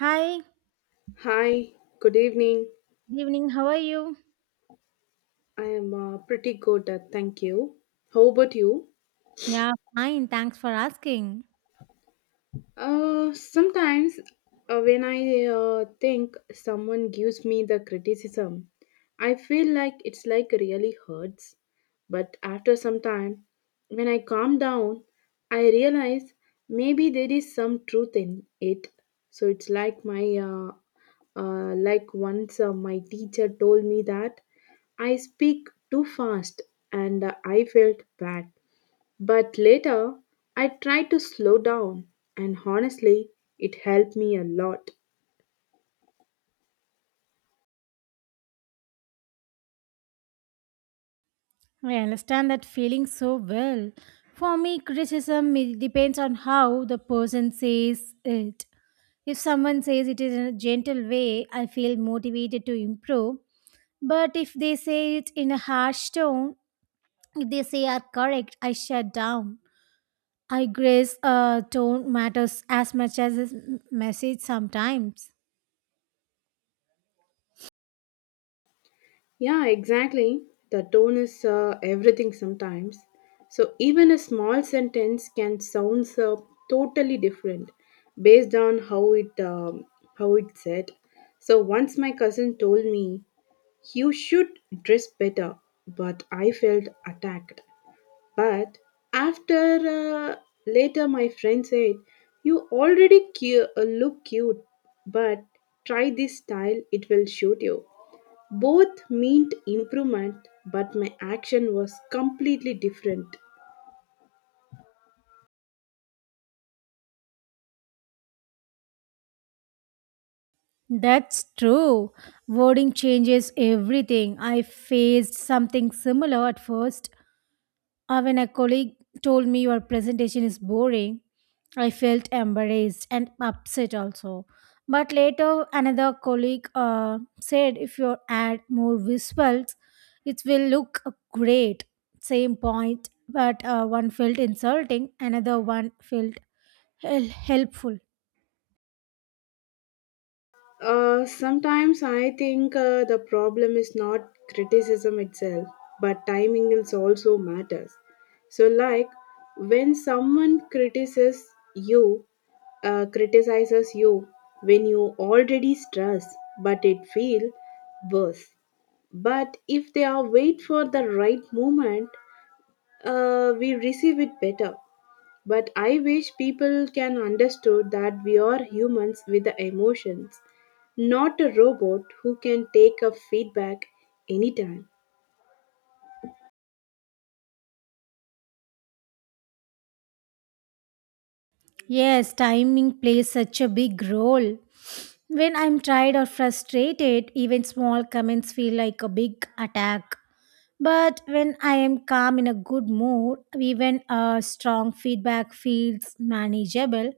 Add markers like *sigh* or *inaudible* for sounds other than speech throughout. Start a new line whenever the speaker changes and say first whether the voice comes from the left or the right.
right: Hi,
left: Hi, good evening.
right: good evening. How are you?
left: I am pretty good, thank you. How about you?
right: Yeah, fine. Thanks for asking.
left: Sometimes when I think someone gives me the criticism, I feel like it's like really hurts. But after some time, when I calm down, I realize maybe there is some truth in it. So it's like my like once my teacher told me that I speak too fast and I felt bad. But later, I tried to slow down, and honestly, it helped me a lot.
right: I understand that feeling so well. For me, criticism it depends on how the person says it. If someone says it in a gentle way, I feel motivated to improve. But if they say it in a harsh tone, if they say are correct, I shut down. I guess tone matters as much as a message sometimes.
left: Yeah, exactly. The tone is everything sometimes. So even a small sentence can sound totally different based on how it how it's said. So once my cousin told me you should dress better, but I felt attacked. But after uh, Later, my friend said, you already look cute, but try this style, it will shoot you. Both meant improvement, but my action was completely different.
right: That's true. Wording changes everything. I faced something similar at first. When a colleague told me your presentation is boring, I felt embarrassed and upset also. But later, another colleague said if you add more visuals, it will look great. Same point, but one felt insulting, another one felt helpful.
left: Sometimes I think the problem is not criticism itself, but timing is also matters. So, like when someone criticizes you, uh, criticizes you when you already stress, but it feel worse. But if they are wait for the right moment, we receive it better. But I wish people can understood that we are humans with the emotions, not a robot who can take a feedback anytime.
right: Yes, timing plays such a big role. When I'm tired or frustrated, even small comments feel like a big attack. But when I am calm in a good mood, even a strong feedback feels manageable.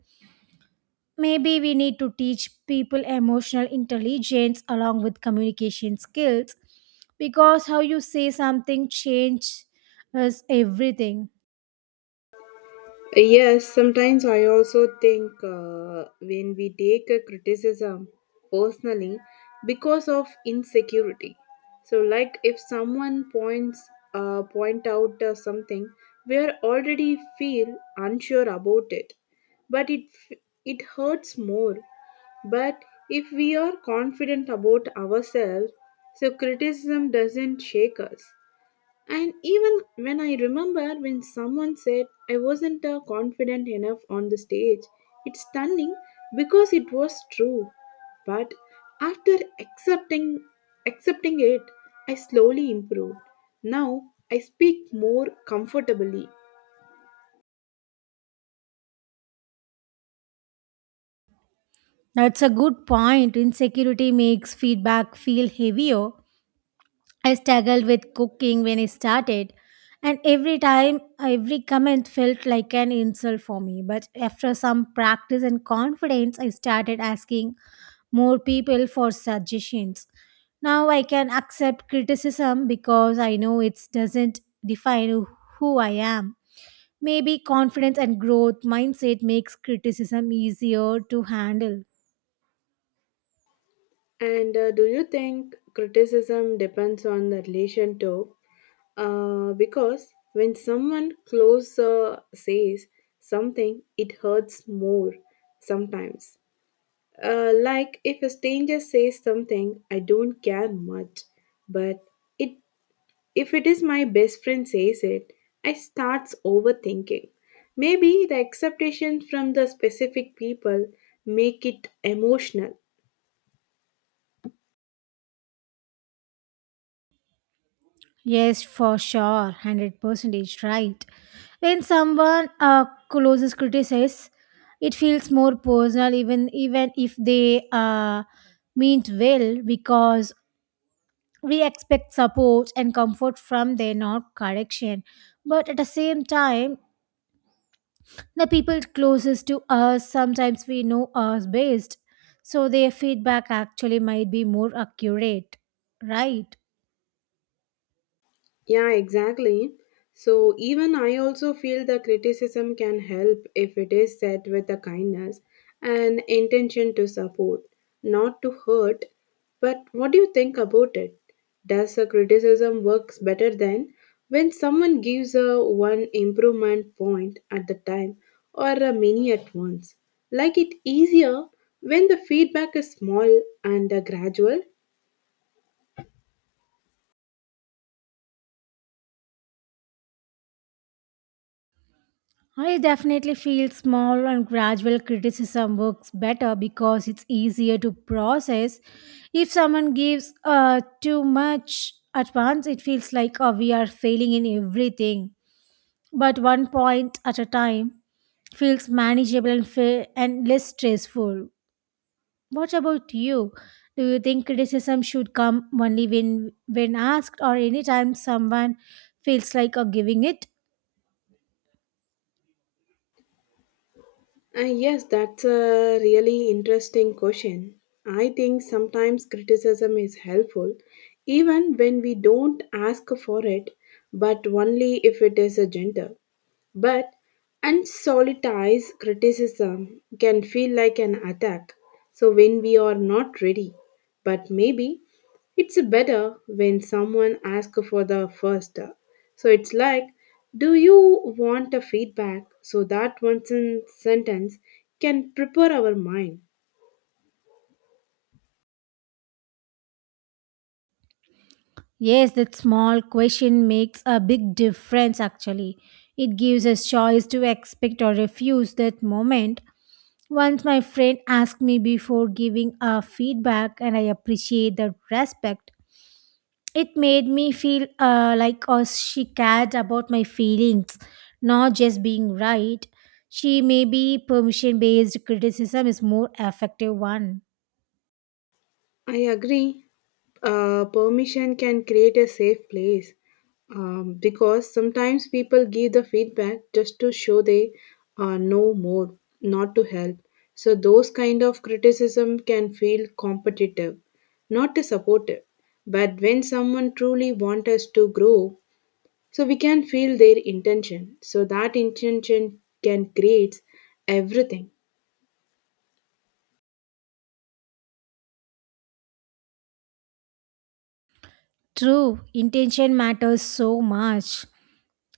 right: Maybe we need to teach people emotional intelligence along with communication skills because how you say something changes everything.
left: Yes, sometimes I also think when we take a criticism personally because of insecurity. So, like if someone point out something, we are already feel unsure about it, but f- it hurts more. But if we are confident about ourselves, so criticism doesn't shake us. And even when I remember when someone said I wasn't confident enough on the stage, it's stunning because it was true. But after accepting it, I slowly improved. Now I speak more comfortably.
right: That's a good point. Insecurity makes feedback feel heavier. I struggled with cooking when I started, and every time, every comment felt like an insult for me. But after some practice and confidence, I started asking more people for suggestions. Now I can accept criticism because I know it doesn't define who I am. Maybe confidence and growth mindset makes criticism easier to handle.
left: And do you think criticism depends on the relation too? Because when someone close says something, it hurts more sometimes. Like if a stranger says something, I don't care much. But it, if it is my best friend says it, I starts overthinking. Maybe the expectations from the specific people make it emotional.
right: Yes, for sure, 100% is right. When someone closes criticizes, it feels more personal, even if they meant well, because we expect support and comfort from them, not correction. But at the same time, the people closest to us sometimes we know us best, so their feedback actually might be more accurate, right?
left: Yeah, exactly. So even I also feel the criticism can help if it is said with a kindness and intention to support, not to hurt. But what do you think about it? Does a criticism works better than when someone gives a one improvement point at the time or a many at once? Like it easier when the feedback is small and gradual.
right: I definitely feel small and gradual criticism works better because it's easier to process. If someone gives too much at once, it feels like we are failing in everything. But one point at a time feels manageable and, and less stressful. What about you? Do you think criticism should come only when asked or anytime someone feels like giving it?
left: Yes, that's a really interesting question. I think sometimes criticism is helpful, even when we don't ask for it, but only if it is a gentle. But unsolicited criticism can feel like an attack, so when we are not ready. But maybe it's better when someone asks for the first. So it's like, do you want a feedback? So that one sentence can prepare our mind.
right: Yes, that small question makes a big difference actually. It gives us choice to expect or refuse that moment. Once my friend asked me before giving a feedback and I appreciate the respect. It made me feel like she cared about my feelings, not just being right. She may be permission based criticism is more effective one.
left: I agree. Permission can create a safe place because sometimes people give the feedback just to show they know more, not to help. So those kind of criticism can feel competitive, not to supportive. But when someone truly wants us to grow, so we can feel their intention. So that intention can create everything.
right: True, intention matters so much.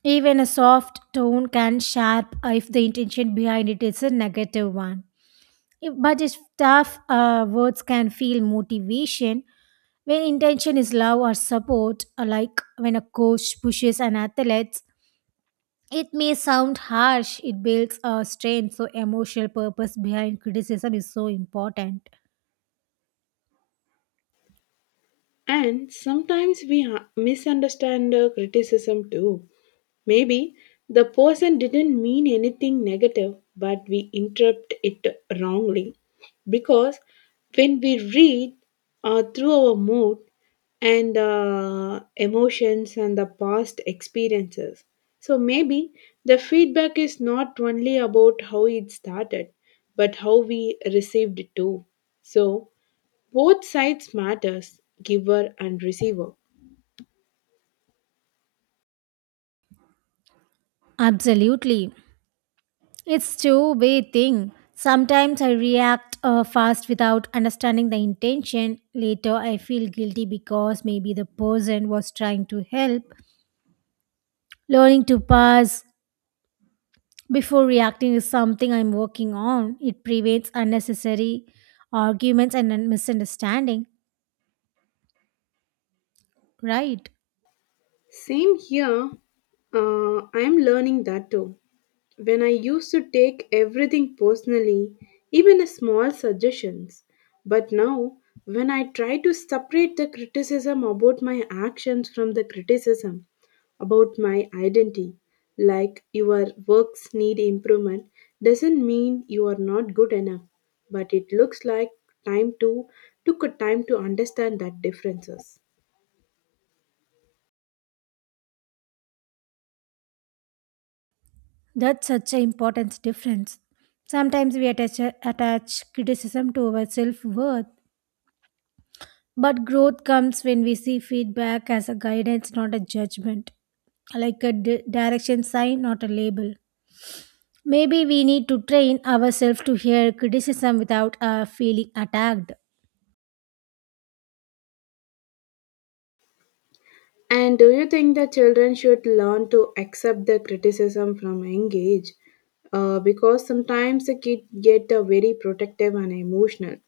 right: Even a soft tone can sharp if the intention behind it is a negative one. But if tough words can feel motivation, when intention is love or support, like when a coach pushes an athlete, it may sound harsh. It builds a strength, so emotional purpose behind criticism is so important.
left: And sometimes we misunderstand the criticism too. Maybe the person didn't mean anything negative, but we interpret it wrongly. Because when we read through our mood and emotions and the past experiences, so maybe the feedback is not only about how it started, but how we received it too. So both sides matters, giver and receiver.
right: Absolutely. It's two-way thing. Sometimes I react fast without understanding the intention. Later, I feel guilty because maybe the person was trying to help. Learning to pause before reacting is something I'm working on. It prevents unnecessary arguments and misunderstanding. Right?
left: Same here. I am learning that too. When I used to take everything personally, even a small suggestions. But now, when I try to separate the criticism about my actions from the criticism about my identity, like your works need improvement, doesn't mean you are not good enough. But it looks like time to took a time to understand that differences.
right: That's such an important difference. Sometimes we attach criticism to our self worth. But growth comes when we see feedback as a guidance, not a judgment, like a direction sign, not a label. Maybe we need to train ourselves to hear criticism without feeling attacked.
left: And do you think that children should learn to accept the criticism from a young age? Because sometimes the kids get very protective and emotional.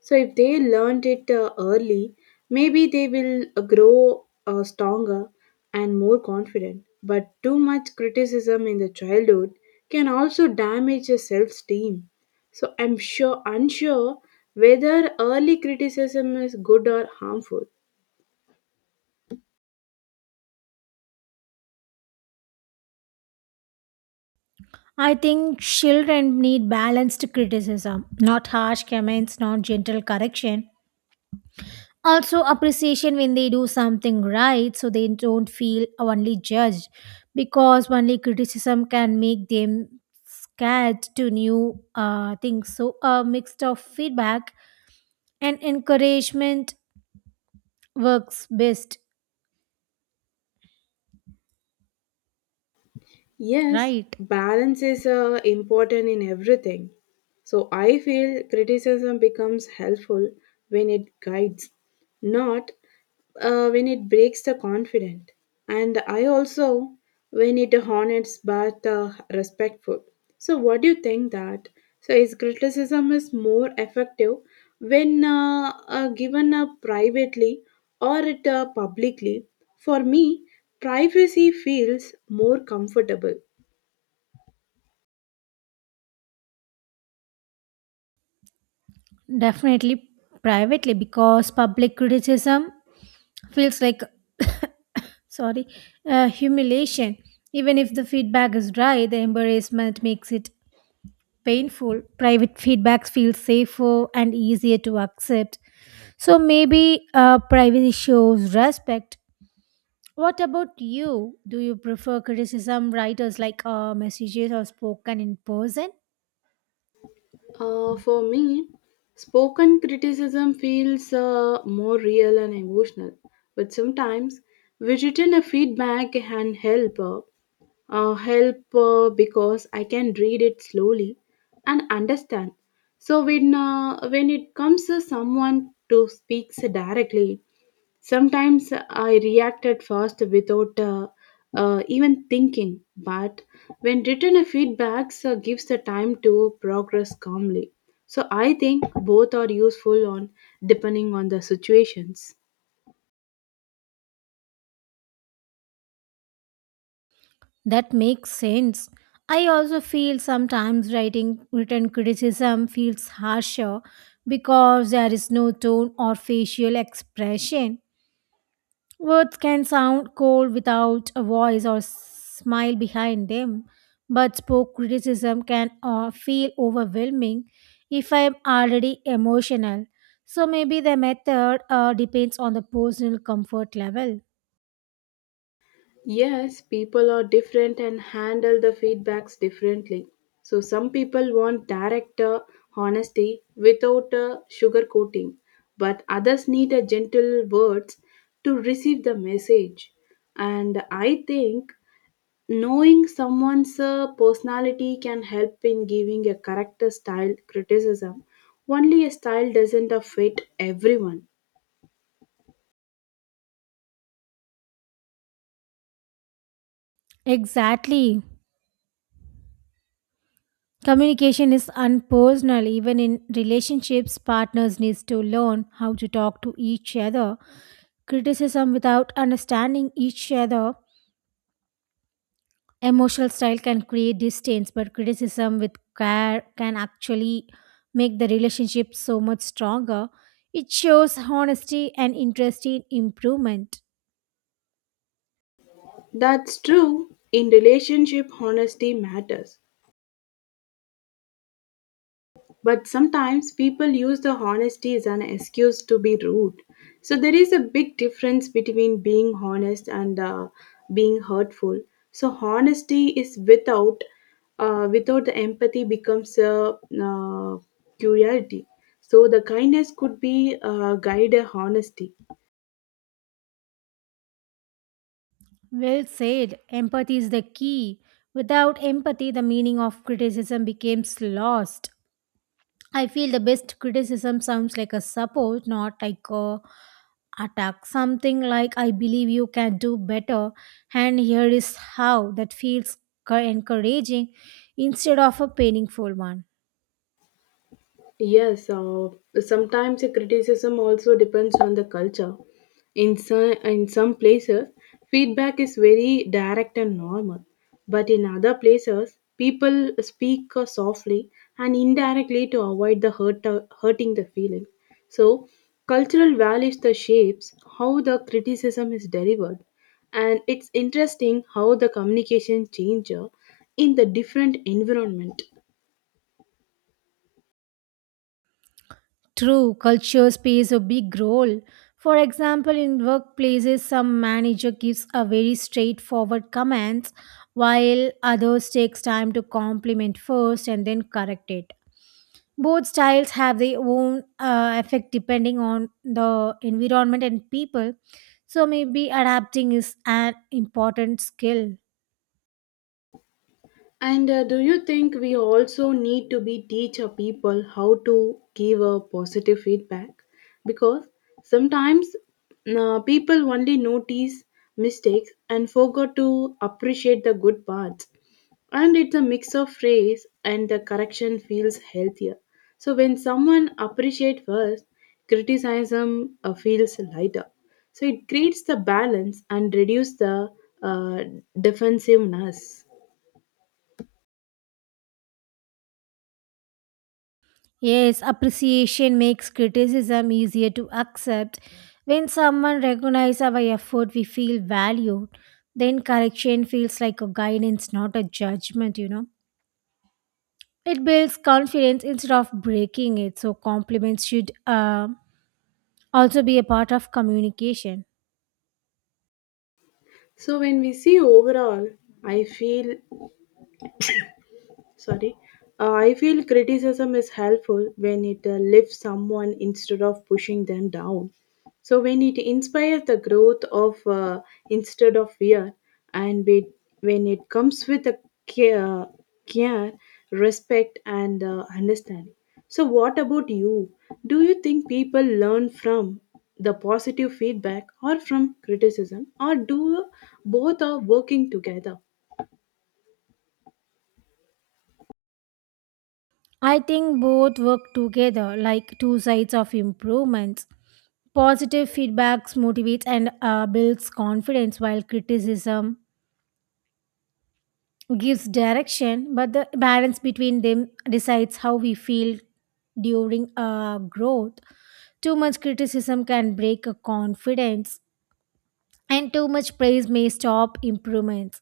left: So if they learned it early, maybe they will grow stronger and more confident. But too much criticism in the childhood can also damage the self-esteem. So I'm sure unsure whether early criticism is good or harmful.
right: I think children need balanced criticism, not harsh comments, not gentle correction, also appreciation when they do something right so they don't feel only judged because only criticism can make them scared to new things so a mix of feedback and encouragement works best.
left: Yes,
right: Right.
left: balance is important in everything. So I feel criticism becomes helpful when it guides, not when it breaks the confident. And I also when it honors but respectful. So what do you think that? So is criticism is more effective when given privately or it publicly? For me, privacy feels more comfortable.
right: Definitely privately because public criticism feels like *coughs* sorry, humiliation. Even if the feedback is right, the embarrassment makes it painful. Private feedbacks feel safer and easier to accept. So maybe privacy shows respect. What about you? Do you prefer criticism writers like messages or spoken in person?
left: For me, spoken criticism feels more real and emotional, but sometimes written a feedback can help. Help because I can read it slowly and understand. So when it comes to someone to speaks directly, sometimes I reacted fast without even thinking, but when written a feedbacks gives the time to progress calmly. So I think both are useful on depending on the situations.
right: That makes sense. I also feel sometimes writing written criticism feels harsher because there is no tone or facial expression. Words can sound cold without a voice or smile behind them, but spoke criticism can feel overwhelming if I am already emotional. So maybe the method depends on the personal comfort level.
left: Yes, people are different and handle the feedbacks differently. So some people want direct honesty without sugarcoating, but others need a gentle words to receive the message. And I think knowing someone's personality can help in giving a correct style criticism. Only a style doesn't fit everyone.
right: Exactly. Communication is unpersonal even in relationships partners needs to learn how to talk to each other. Criticism without understanding each other emotional style can create distance, but criticism with care can actually make the relationship so much stronger. It shows honesty and interest in improvement.
left: That's true. In relationship, honesty matters. But sometimes people use the honesty as an excuse to be rude. So there is a big difference between being honest and being hurtful. So honesty is without the empathy becomes a curiosity. So the kindness could be guide a honesty.
right: Well said. Empathy is the key. Without empathy, the meaning of criticism becomes lost. I feel the best criticism sounds like a support, not like a attack, something like I believe you can do better and here is how that feels encouraging instead of a painful one.
left: Yes, sometimes the criticism also depends on the culture. In some places, feedback is very direct and normal, but in other places, people speak softly and indirectly to avoid the hurting the feeling. So, cultural values the shapes how the criticism is delivered, and it's interesting how the communication changes in the different environment.
right: True, culture plays a big role. For example, in workplaces, some manager gives a very straightforward comments, while others takes time to compliment first and then correct it. Both styles have their own effect depending on the environment and people. So maybe adapting is an important skill.
left: And do you think we also need to be teach our people how to give a positive feedback? Because sometimes people only notice mistakes and forgot to appreciate the good parts. And it's a mix of praise and the correction feels healthier. So when someone appreciate first, criticism feels lighter. So it creates the balance and reduce the uh, defensiveness.
right: Yes, appreciation makes criticism easier to accept. When someone recognizes our effort, we feel valued. Then correction feels like a guidance, not a judgment. It builds confidence instead of breaking it. So, compliments should also be a part of communication.
left: So when we see overall, I feel sorry, I feel criticism is helpful when it lifts someone instead of pushing them down, so when it inspires the growth of instead of fear and when it comes with a care, care, respect and understanding. So what about you? Do you think people learn from the positive feedback or from criticism, or do both are working together?
right: I think both work together like two sides of improvements. Positive feedbacks motivates and builds confidence, while criticism gives direction, but the balance between them decides how we feel during our growth. Too much criticism can break a confidence, and too much praise may stop improvements.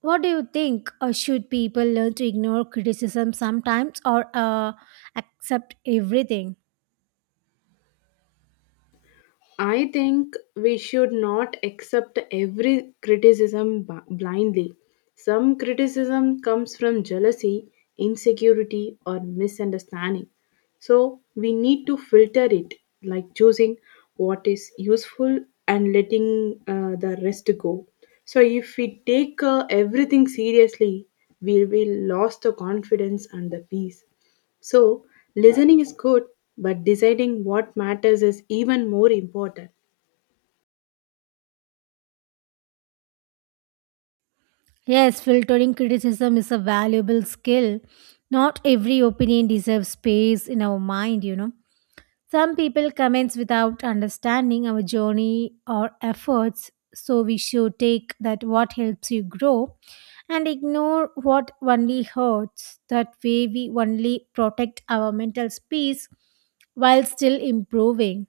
right: What do you think? Should people learn to ignore criticism sometimes or accept everything?
left: I think we should not accept every criticism blindly. Some criticism comes from jealousy, insecurity, or misunderstanding. So we need to filter it, like choosing what is useful and letting the rest go. So if we take everything seriously, we will lose the confidence and the peace. So, listening is good, but deciding what matters is even more important.
right: Yes, filtering criticism is a valuable skill. Not every opinion deserves space in our mind. Some people comments without understanding our journey or efforts, so we should take that what helps you grow and ignore what only hurts. That way we only protect our mental space while still improving.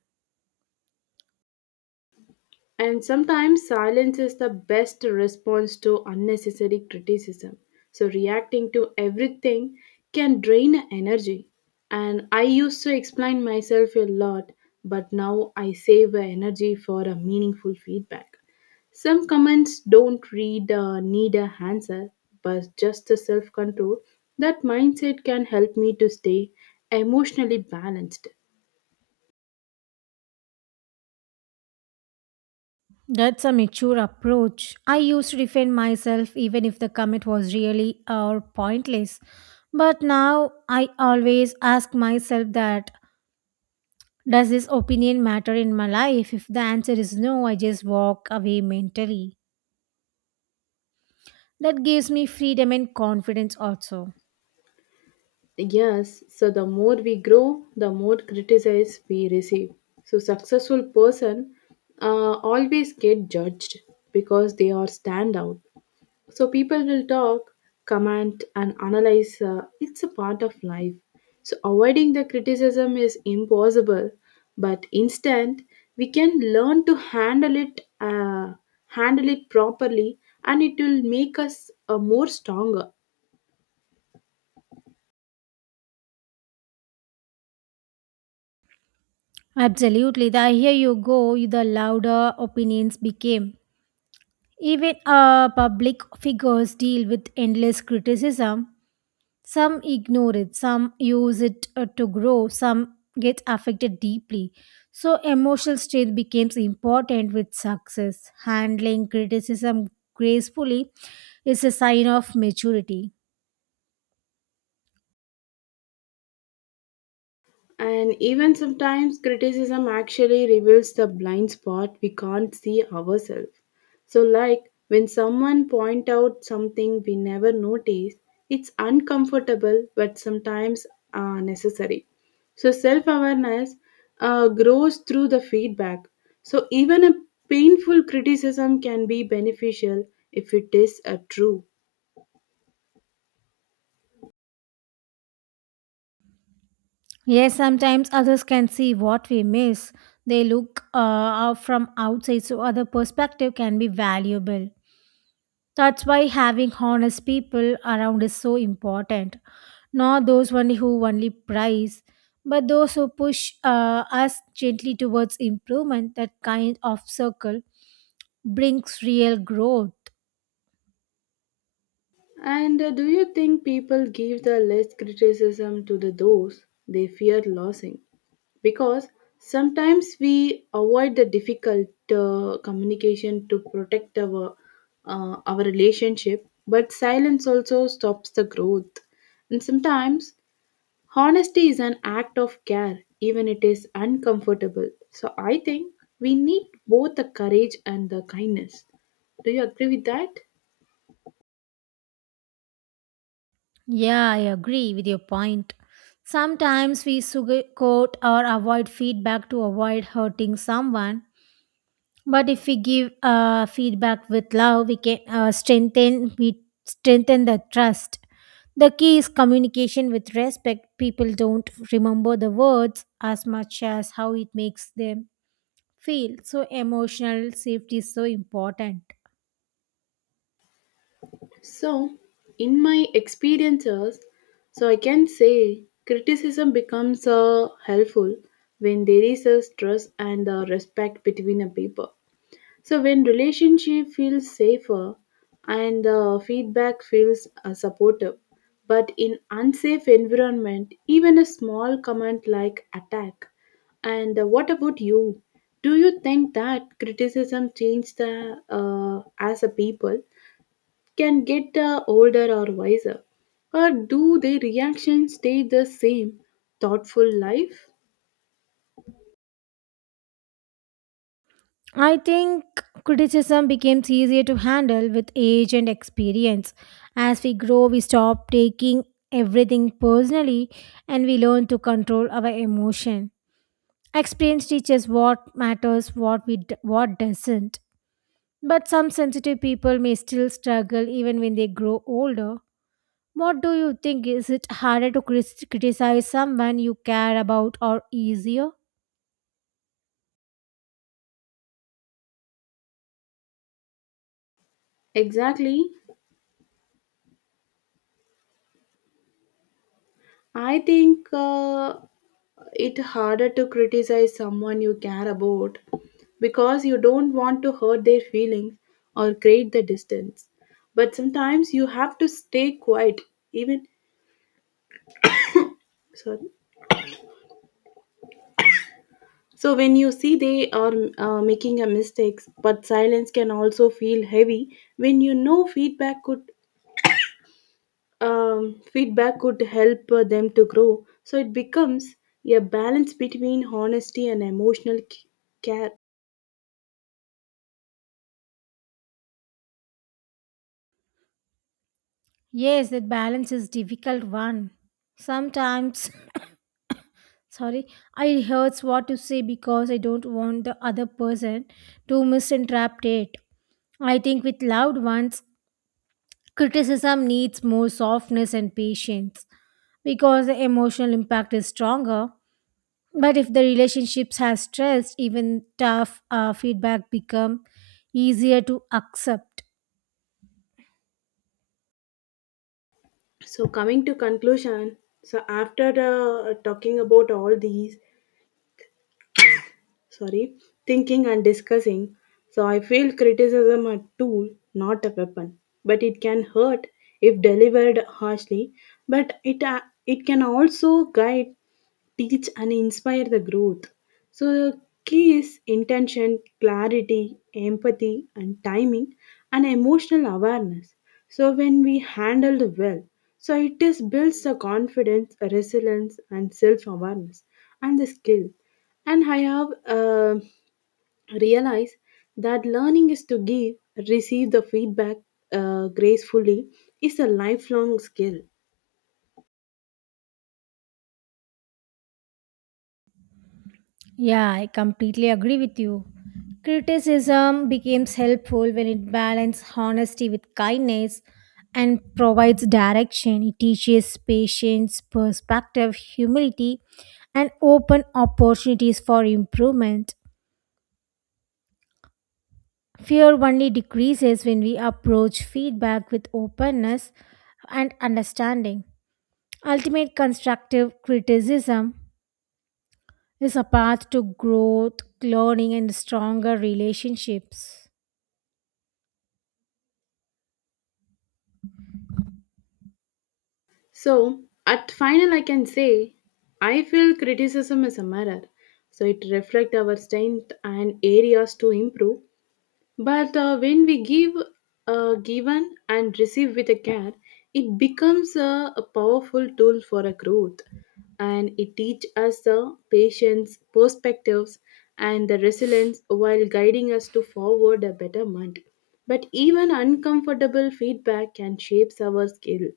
left: And sometimes silence is the best response to unnecessary criticism. So reacting to everything can drain energy. And I used to explain myself a lot, but now I save the energy for a meaningful feedback. Some comments don't read need a answer, but just the self control. That mindset can help me to stay emotionally balanced.
right: That's a mature approach. I used to defend myself even if the comment was really or pointless. But now I always ask myself that does this opinion matter in my life? If the answer is no, I just walk away mentally. That gives me freedom and confidence also.
left: Yes, so the more we grow, the more criticize we receive. So successful person always get judged because they are stand out. So people will talk, comment, and analyze. It's a part of life. So avoiding the criticism is impossible, but instead we can learn to handle it properly, and it will make us more stronger.
right: Absolutely. The higher you go, the louder opinions became. Even public figures deal with endless criticism. Some ignore it, some use it to grow, some get affected deeply. So, emotional strength becomes important with success. Handling criticism gracefully is a sign of maturity.
left: And even sometimes criticism actually reveals the blind spot we can't see ourselves. So, like when someone point out something we never notice, it's uncomfortable but sometimes necessary. So, self awareness grows through the feedback. So, even a painful criticism can be beneficial if it is true.
right: Yes, sometimes others can see what we miss. They look out from outside, so other perspective can be valuable. That's why having honest people around is so important. Not those only who only prize, but those who push us gently towards improvement. That kind of circle brings real growth.
left: And do you think people give the less criticism to the those they fear losing? Because sometimes we avoid the difficult communication to protect our relationship, but silence also stops the growth. And sometimes honesty is an act of care, even it is uncomfortable. So I think we need both the courage and the kindness. Do you agree with that?
right: Yeah, I agree with your point. Sometimes we sugarcoat or avoid feedback to avoid hurting someone. But if we give feedback with love, we can strengthen the trust. The key is communication with respect. People don't remember the words as much as how it makes them feel. So emotional safety is so important.
left: So, in my experiences, so I can say criticism becomes helpful when there is a trust and respect between a people. So when relationship feels safer and feedback feels supportive, but in unsafe environment, even a small comment like attack. And what about you? Do you think that criticism changed the, as a people? Can get older or wiser? Or do their reactions stay the same? Thoughtful life?
right: I think criticism becomes easier to handle with age and experience. As we grow, we stop taking everything personally and we learn to control our emotion. Experience teaches what matters, what doesn't. But some sensitive people may still struggle even when they grow older. What do you think? Is it harder to criticize someone you care about or easier?
left: Exactly. I think it harder to criticize someone you care about because you don't want to hurt their feelings or create the distance. But sometimes you have to stay quiet, even sorry. So when you see they are making a mistakes, but silence can also feel heavy when you know feedback could help them to grow. So it becomes a balance between honesty and emotional care.
right: Yes, that balance is difficult one. Sometimes *laughs* sorry, I hurts what to say because I don't want the other person to misinterpret it. I think with loved ones, criticism needs more softness and patience because the emotional impact is stronger. But if the relationships has stress, even tough feedback become easier to accept.
left: So coming to conclusion, so after talking about all these, sorry, thinking and discussing, so I feel criticism a tool, not a weapon, but it can hurt if delivered harshly. But it can also guide teach and inspire the growth. So the key is intention, clarity, empathy, and timing, and emotional awareness. So when we handle the well, so it is builds the confidence, resilience, and self-awareness, and the skill. And I have realized that learning is to give, receive the feedback gracefully is a lifelong skill.
right: Yeah, I completely agree with you. Criticism becomes helpful when it balances honesty with kindness and provides direction. It teaches patience, perspective, humility, and open opportunities for improvement. Fear only decreases when we approach feedback with openness and understanding. Ultimate constructive criticism is a path to growth, learning, and stronger relationships.
left: So, at final, I can say I feel criticism is a mirror. So, it reflects our strength and areas to improve. But when we give, given, and receive with a care, it becomes a powerful tool for a growth. And it teaches us the patience, perspectives, and the resilience while guiding us to forward a betterment. But even uncomfortable feedback can shape our skill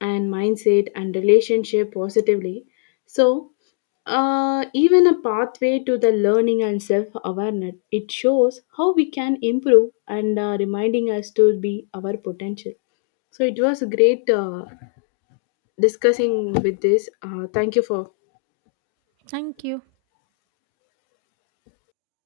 left: and mindset and relationship positively. So, even a pathway to the learning and self awareness, it shows how we can improve and reminding us to be our potential. So, it was great discussing with this. Thank you for
right: Thank you.